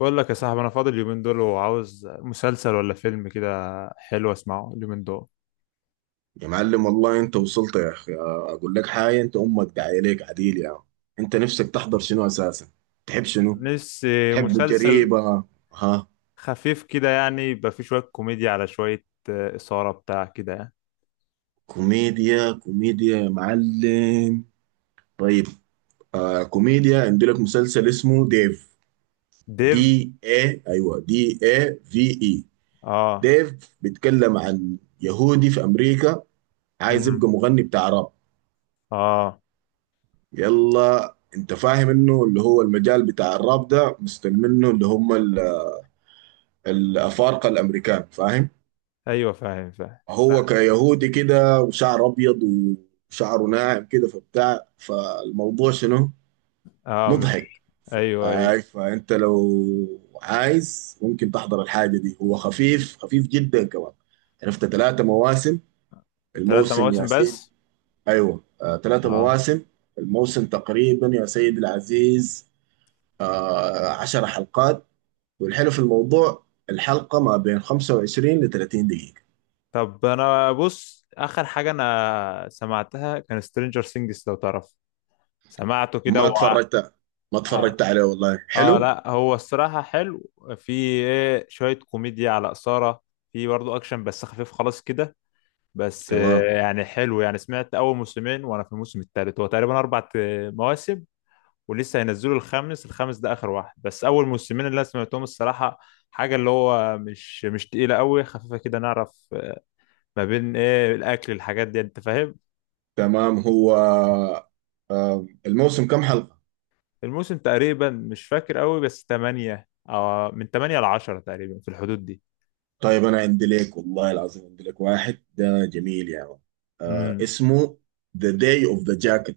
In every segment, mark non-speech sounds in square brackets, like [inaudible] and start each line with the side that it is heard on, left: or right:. left: بقول لك يا صاحبي، انا فاضي اليومين دول وعاوز مسلسل ولا فيلم كده. حلو، اسمعه اليومين دول.
right: يا معلم والله انت وصلت يا اخي. اقول لك حاجه، انت امك داعيه ليك عديل يا عم. انت نفسك تحضر شنو اساسا؟ تحب شنو؟
left: نفسي
right: تحب
left: مسلسل.
right: الجريمه؟ ها؟
left: خفيف كده يعني، يبقى فيه شوية كوميديا على شوية إثارة بتاع كده يعني.
right: كوميديا كوميديا يا معلم. طيب. كوميديا، عندي لك مسلسل اسمه ديف.
left: ديف.
right: دي اي، ايوه، دي اي في اي.
left: اه.
right: ديف بيتكلم عن يهودي في امريكا، عايز
left: مم.
right: يبقى مغني بتاع راب.
left: اه.
right: يلا، انت فاهم انه اللي هو المجال بتاع الراب ده مستلمينه اللي هم الأفارقة الأمريكان، فاهم؟
left: ايوه، فاهم فاهم.
right: هو
left: لا.
right: كيهودي كده وشعر أبيض وشعره ناعم كده، فبتاع فالموضوع شنو؟
left: اه مش.
right: مضحك. ف-
left: ايوه ايوه.
right: آي، فأنت لو عايز ممكن تحضر الحاجة دي. هو خفيف خفيف جدا كمان. عرفت 3 مواسم،
left: ثلاثة
right: الموسم يا
left: مواسم
right: سيد.
left: بس.
right: أيوة، ثلاثة
left: اه.
right: مواسم الموسم تقريبا يا سيد العزيز، 10 حلقات. والحلو في الموضوع، الحلقة ما بين 25 ل 30 دقيقة.
left: طب انا بص اخر حاجة انا سمعتها كان سترينجر سينجز، لو تعرف. سمعته كده
right: ما اتفرجت ما اتفرجت عليه، والله
left: اه
right: حلو.
left: لا، هو الصراحة حلو. في ايه شوية كوميديا على إثارة، في برضه أكشن بس خفيف خلاص كده. بس
right: تمام،
left: يعني حلو يعني، سمعت أول موسمين وأنا في الموسم التالت. هو تقريبا أربع مواسم، ولسه هينزلوا الخامس. الخامس ده آخر واحد، بس أول موسمين اللي أنا سمعتهم الصراحة حاجة اللي هو مش تقيلة قوي، خفيفة كده نعرف ما بين ايه الأكل الحاجات دي، أنت فاهم.
right: تمام هو. الموسم كم حلقة؟
left: الموسم تقريبا، مش فاكر قوي، بس تمانية أو من تمانية لعشرة تقريبا في الحدود دي.
right: طيب، انا عندي لك والله العظيم، عندي لك واحد ده جميل يا يعني. آه
left: امم.
right: اسمه The Day of the Jackal.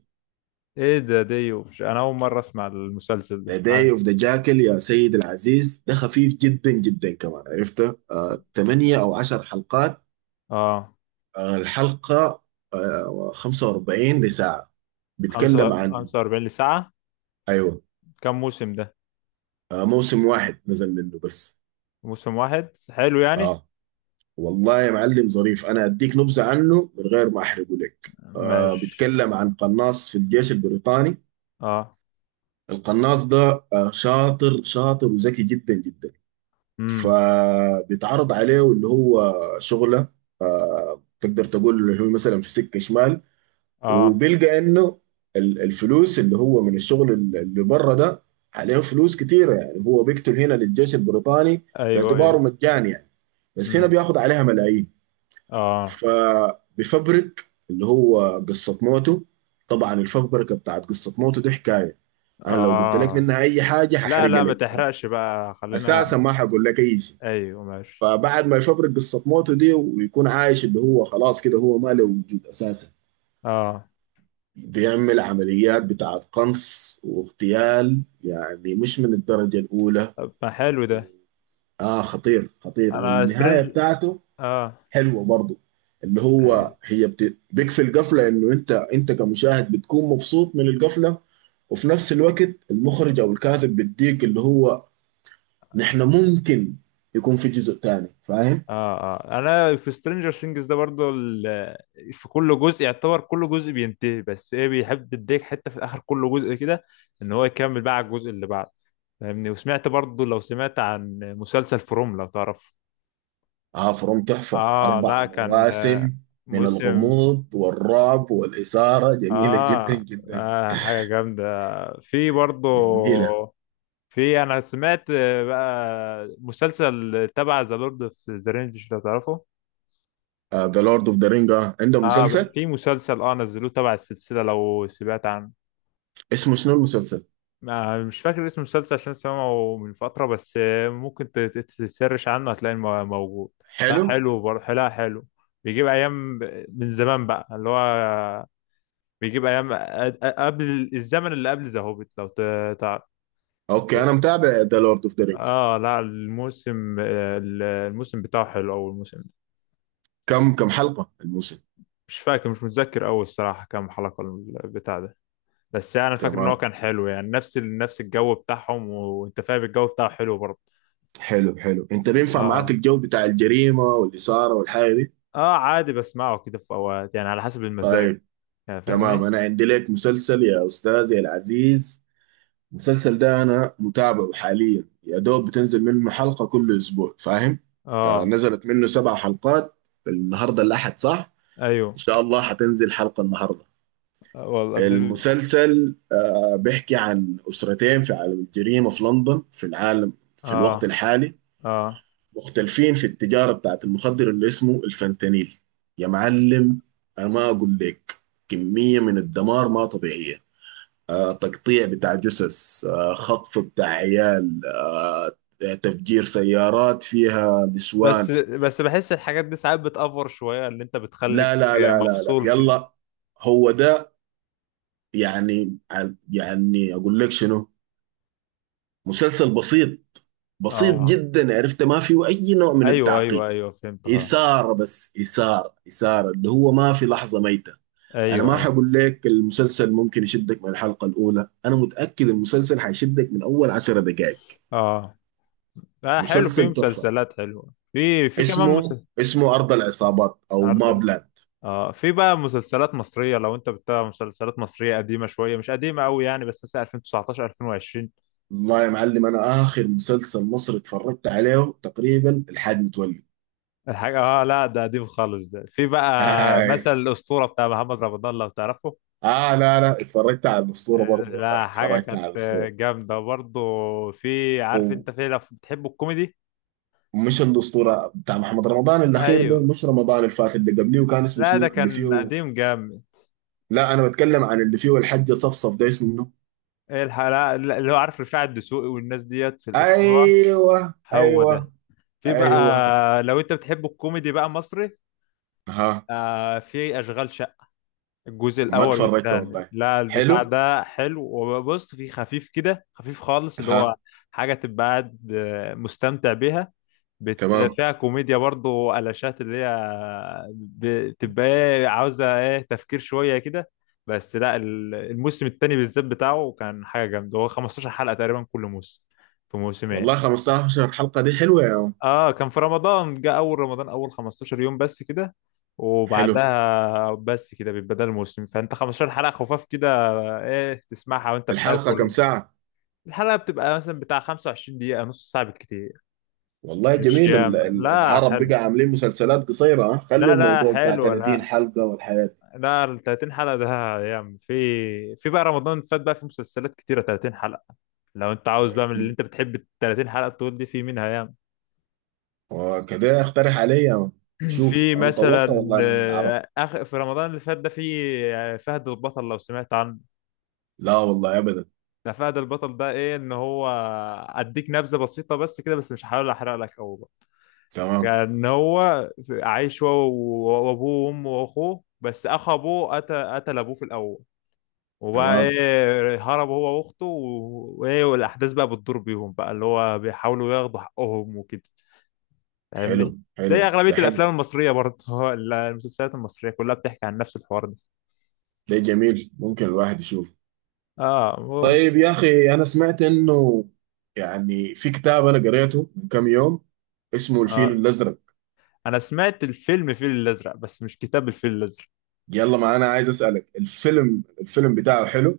left: ايه ده؟ دي ومش انا اول مره اسمع المسلسل ده.
right: The Day of the Jackal يا سيد العزيز، ده خفيف جدا جدا كمان، عرفته 8 او 10 حلقات.
left: اه.
right: الحلقة 45 لساعة.
left: خمسة
right: بيتكلم عن،
left: خمسة وأربعين لساعة.
right: ايوه،
left: كم موسم ده؟
right: موسم واحد نزل منه بس.
left: موسم واحد، حلو يعني.
right: اه. والله يا معلم ظريف، انا اديك نبذه عنه من غير ما احرقه لك.
left: ماشي.
right: بيتكلم عن قناص في الجيش البريطاني.
left: اه.
right: القناص ده شاطر شاطر وذكي جدا جدا.
left: امم.
right: فبيتعرض عليه اللي هو شغله، تقدر تقول اللي هو مثلا في سكه شمال،
left: اه.
right: وبيلقى انه الفلوس اللي هو من الشغل اللي بره ده عليه فلوس كتيره. يعني هو بيقتل هنا للجيش البريطاني
left: ايوه
right: باعتباره
left: ايوه.
right: مجاني يعني، بس هنا
left: امم.
right: بياخد عليها ملايين.
left: اه
right: فبيفبرك اللي هو قصة موته. طبعا الفبركة بتاعت قصة موته دي حكاية. أنا لو قلت لك
left: اه.
right: منها أي حاجة
left: لا
right: هحرقها
left: لا، ما
right: لك،
left: تحرقش بقى، خلينا.
right: فأساسا ما هقول لك أي شيء.
left: ايوه ماشي.
right: فبعد ما يفبرك قصة موته دي ويكون عايش، اللي هو خلاص كده هو ما له وجود أساسا،
left: اه.
right: بيعمل عمليات بتاعت قنص واغتيال، يعني مش من الدرجة الأولى.
left: طب ما حلو ده.
right: خطير خطير،
left: انا
right: والنهاية
left: سترينج
right: بتاعته
left: اه.
right: حلوه برضو. اللي هو
left: أيوة.
right: هي بيكفي القفله انه انت كمشاهد بتكون مبسوط من القفله. وفي نفس الوقت المخرج او الكاتب بيديك اللي هو نحن ممكن يكون في جزء تاني، فاهم؟
left: اه اه، انا في سترينجر سينجز ده برضو في كل جزء، يعتبر كل جزء بينتهي، بس ايه، بيحب يديك حته في اخر كل جزء كده، ان هو يكمل بقى على الجزء اللي بعده. فاهمني؟ وسمعت برضو، لو سمعت عن مسلسل فروم، لو تعرف.
right: اه فروم تحفه،
left: اه
right: اربع
left: لا، كان
right: مواسم من
left: موسم.
right: الغموض والرعب والاثاره، جميله جدا
left: آه,
right: جدا.
left: اه حاجه جامده. في برضو.
right: جميله.
left: في، انا سمعت بقى مسلسل تبع ذا لورد اوف ذا رينجز، لو تعرفه.
right: ذا لورد اوف ذا رينج، عندهم
left: اه
right: مسلسل
left: في مسلسل، نزلوه تبع السلسلة، لو سمعت عنه.
right: اسمه شنو المسلسل؟
left: ما مش فاكر اسم المسلسل، عشان سمعه من فترة، بس ممكن تسرش عنه، هتلاقيه موجود. لا
right: حلو.
left: حلو برضه، لا حلو. بيجيب أيام من زمان بقى، اللي هو بيجيب أيام قبل الزمن اللي قبل ذا هوبيت، لو تعرف.
right: اوكي، انا متابع ذا لورد اوف ذا رينجز.
left: اه لا، الموسم الموسم بتاعه حلو، أول موسم.
right: كم حلقه الموسم؟
left: مش فاكر، مش متذكر أوي الصراحة كام حلقة البتاع ده، بس يعني فاكر ان هو
right: تمام.
left: كان حلو يعني، نفس نفس الجو بتاعهم، وانت فاهم الجو بتاعه حلو برضه.
right: حلو حلو، انت بينفع معاك
left: اه.
right: الجو بتاع الجريمة والإثارة والحاجة دي؟
left: اه عادي، بسمعه كده في اوقات يعني، على حسب المزاج.
right: طيب.
left: يعني
right: تمام،
left: فاهمني.
right: انا عندي لك مسلسل يا استاذي العزيز. المسلسل ده انا متابعه حاليا، يا دوب بتنزل منه حلقة كل اسبوع، فاهم؟
left: اه.
right: نزلت منه 7 حلقات. النهارده الاحد صح؟ ان
left: ايوه.
right: شاء الله حتنزل حلقة النهارده.
left: والله بتبقى.
right: المسلسل بيحكي عن اسرتين في عالم الجريمة في لندن، في العالم في الوقت
left: اه.
right: الحالي،
left: اه،
right: مختلفين في التجارة بتاعت المخدر اللي اسمه الفentanyl يا معلم. أنا ما أقول لك، كمية من الدمار ما طبيعية. تقطيع بتاع جثث، خطف بتاع عيال، تفجير سيارات فيها
left: بس
right: نسوان.
left: بس بحس الحاجات دي ساعات بتأفور شوية، اللي انت بتخليك
right: لا لا لا لا لا،
left: مفصول كده.
right: يلا، هو ده. يعني أقول لك شنو، مسلسل بسيط، بسيط
left: اه
right: جدا، عرفت ما فيه أي نوع من
left: ايوه ايوه
right: التعقيد.
left: ايوه، فهمت اه.
right: إثارة، بس إثارة إثارة، اللي هو ما في لحظة ميتة. انا
left: ايوه
right: ما
left: ايوه.
right: حقول لك المسلسل ممكن يشدك من الحلقة الاولى، انا متأكد المسلسل حيشدك من اول 10 دقائق.
left: اه اه حلو، في
right: مسلسل تحفة،
left: مسلسلات حلوة. في كمان
right: اسمه
left: مسلسل.
right: اسمه ارض العصابات او مابلاند.
left: في بقى مسلسلات مصرية، لو انت بتتابع مسلسلات مصرية قديمة شوية، مش قديمة قوي يعني، بس مثلا 2019 2020.
right: والله يا معلم انا اخر مسلسل مصري اتفرجت عليه تقريبا الحاج متولي.
left: الحاجة اه، لا ده قديم خالص ده، في بقى
right: آه.
left: مثل الأسطورة بتاع محمد رمضان، لو تعرفه.
right: اه، لا لا، اتفرجت على الاسطورة برضه، والله
left: لا، حاجة
right: اتفرجت
left: كانت
right: على الاسطورة
left: جامدة برضه. في، عارف
right: ومش.
left: انت، في لو بتحب الكوميدي.
right: الاسطورة بتاع محمد رمضان الاخير، ده
left: ايوه.
right: مش رمضان اللي فات، اللي قبليه، وكان اسمه
left: لا، ده
right: شنو اللي
left: كان
right: فيه؟
left: قديم جامد.
right: لا، انا بتكلم عن اللي فيه الحجة صفصف، ده اسمه منه؟
left: ايه الحلقة اللي هو عارف، رفاعي الدسوقي والناس ديت في الأسطورة.
right: ايوه
left: هو
right: ايوه.
left: ده، في بقى
right: ايوه.
left: لو انت بتحب الكوميدي بقى مصري.
right: ها.
left: في أشغال، الجزء
right: ما
left: الاول
right: اتفرجت
left: والثاني،
right: والله.
left: لا البتاع
right: حلو.
left: ده حلو. وبص فيه خفيف كده، خفيف خالص، اللي هو
right: ها.
left: حاجه تبقى قاعد مستمتع بيها.
right: تمام.
left: فيها كوميديا برضه وقلاشات، اللي هي بتبقى ايه، عاوزه ايه، تفكير شويه كده. بس لا، الموسم الثاني بالذات بتاعه كان حاجه جامده. هو 15 حلقه تقريبا كل موسم، في موسمين.
right: والله 15 حلقة دي حلوة يا عم.
left: اه كان في رمضان جه، اول رمضان اول 15 يوم بس كده،
right: حلو.
left: وبعدها بس كده بيبقى ده الموسم، فانت 15 حلقة خفاف كده، ايه، تسمعها وانت
right: الحلقة كم
left: بتاكل.
right: ساعة؟
left: الحلقة بتبقى مثلا بتاع 25 دقيقة، نص ساعة بالكتير.
right: والله
left: مش
right: جميل،
left: ياما، لا
right: العرب
left: حلو.
right: بقى عاملين مسلسلات قصيرة، ها، خلوا
left: لا لا
right: الموضوع بتاع
left: حلو
right: 30
left: لا.
right: حلقة والحياة دي.
left: لا، ال 30 حلقة ده ياما، في بقى رمضان فات، بقى في مسلسلات كتيرة 30 حلقة. لو انت عاوز بقى من اللي
right: مم.
left: انت بتحب ال 30 حلقة طول دي، في منها.
right: وكده اقترح علي يا عم.
left: في
right: شوف انا طولت
left: مثلا
right: والله من العرب.
left: آخر في رمضان اللي فات ده، في فهد البطل، لو سمعت عنه.
right: لا والله ابدا.
left: ده فهد البطل ده ايه؟ ان هو، اديك نبذه بسيطه بس كده، بس مش هحاول احرق لك قوي بقى.
right: تمام
left: يعني ان هو عايش هو وابوه وامه واخوه، بس اخ ابوه قتل ابوه في الاول، وبقى
right: تمام.
left: ايه، هرب هو واخته وايه، والاحداث بقى بتدور بيهم بقى، اللي هو بيحاولوا ياخدوا حقهم وكده.
right: حلو
left: فاهمني. زي
right: حلو.
left: اغلبيه
right: ده حلو.
left: الافلام المصريه برضه [laughs] المسلسلات المصريه كلها بتحكي عن نفس الحوار ده.
right: ده جميل، ممكن الواحد يشوفه.
left: اه
right: طيب يا أخي، أنا سمعت إنه يعني في كتاب أنا قريته من كم يوم، اسمه الفيل
left: آه
right: الأزرق.
left: انا سمعت الفيلم الفيل الازرق، بس مش كتاب الفيل الازرق.
right: يلا، ما أنا عايز أسألك الفيلم، بتاعه حلو؟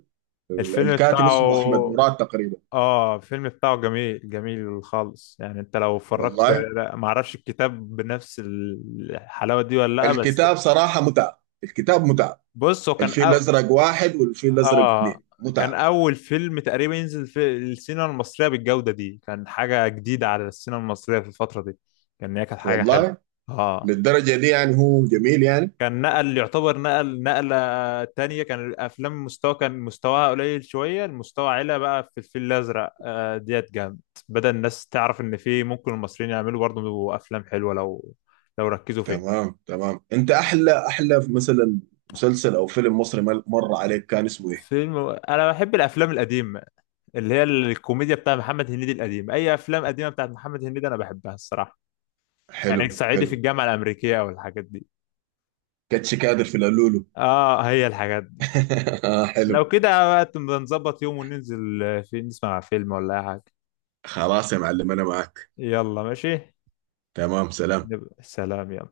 left: الفيلم
right: الكاتب اسمه أحمد
left: بتاعه،
right: مراد تقريبا.
left: اه الفيلم بتاعه جميل، جميل خالص يعني، انت لو اتفرجت.
right: والله.
left: لا، ما اعرفش الكتاب بنفس الحلاوة دي ولا لا، بس
right: الكتاب صراحة متعة، الكتاب متعة.
left: بص هو كان
right: الفيل الأزرق واحد والفيل الأزرق
left: اه
right: اثنين
left: كان
right: متعة.
left: اول فيلم تقريبا ينزل في السينما المصرية بالجودة دي. كان حاجة جديدة على السينما المصرية في الفترة دي، كان هي كانت حاجة حلوة.
right: والله،
left: اه.
right: للدرجة دي يعني، هو جميل يعني.
left: كان نقل يعتبر نقلة تانية. كان الأفلام المستوى، كان مستواها قليل شوية، المستوى علا بقى في الفيل الأزرق ديت جامد. بدأ الناس تعرف إن في ممكن المصريين يعملوا برضه أفلام حلوة لو ركزوا فيها.
right: تمام تمام. أنت أحلى، أحلى مثلا مسلسل أو فيلم مصري مر عليك كان اسمه إيه؟
left: فيلم. أنا بحب الأفلام القديمة، اللي هي الكوميديا بتاع محمد هنيدي القديم، أي أفلام قديمة بتاعت محمد هنيدي أنا بحبها الصراحة.
right: حلو
left: يعني صعيدي
right: حلو.
left: في الجامعة الأمريكية أو الحاجات دي.
right: كاتش كادر في القلولو.
left: هي الحاجات دي.
right: [laughs] حلو.
left: لو كده بقى، نظبط يوم وننزل في نسمع فيلم ولا أي حاجة.
right: خلاص يا معلم انا معك.
left: يلا ماشي.
right: تمام، سلام.
left: سلام يا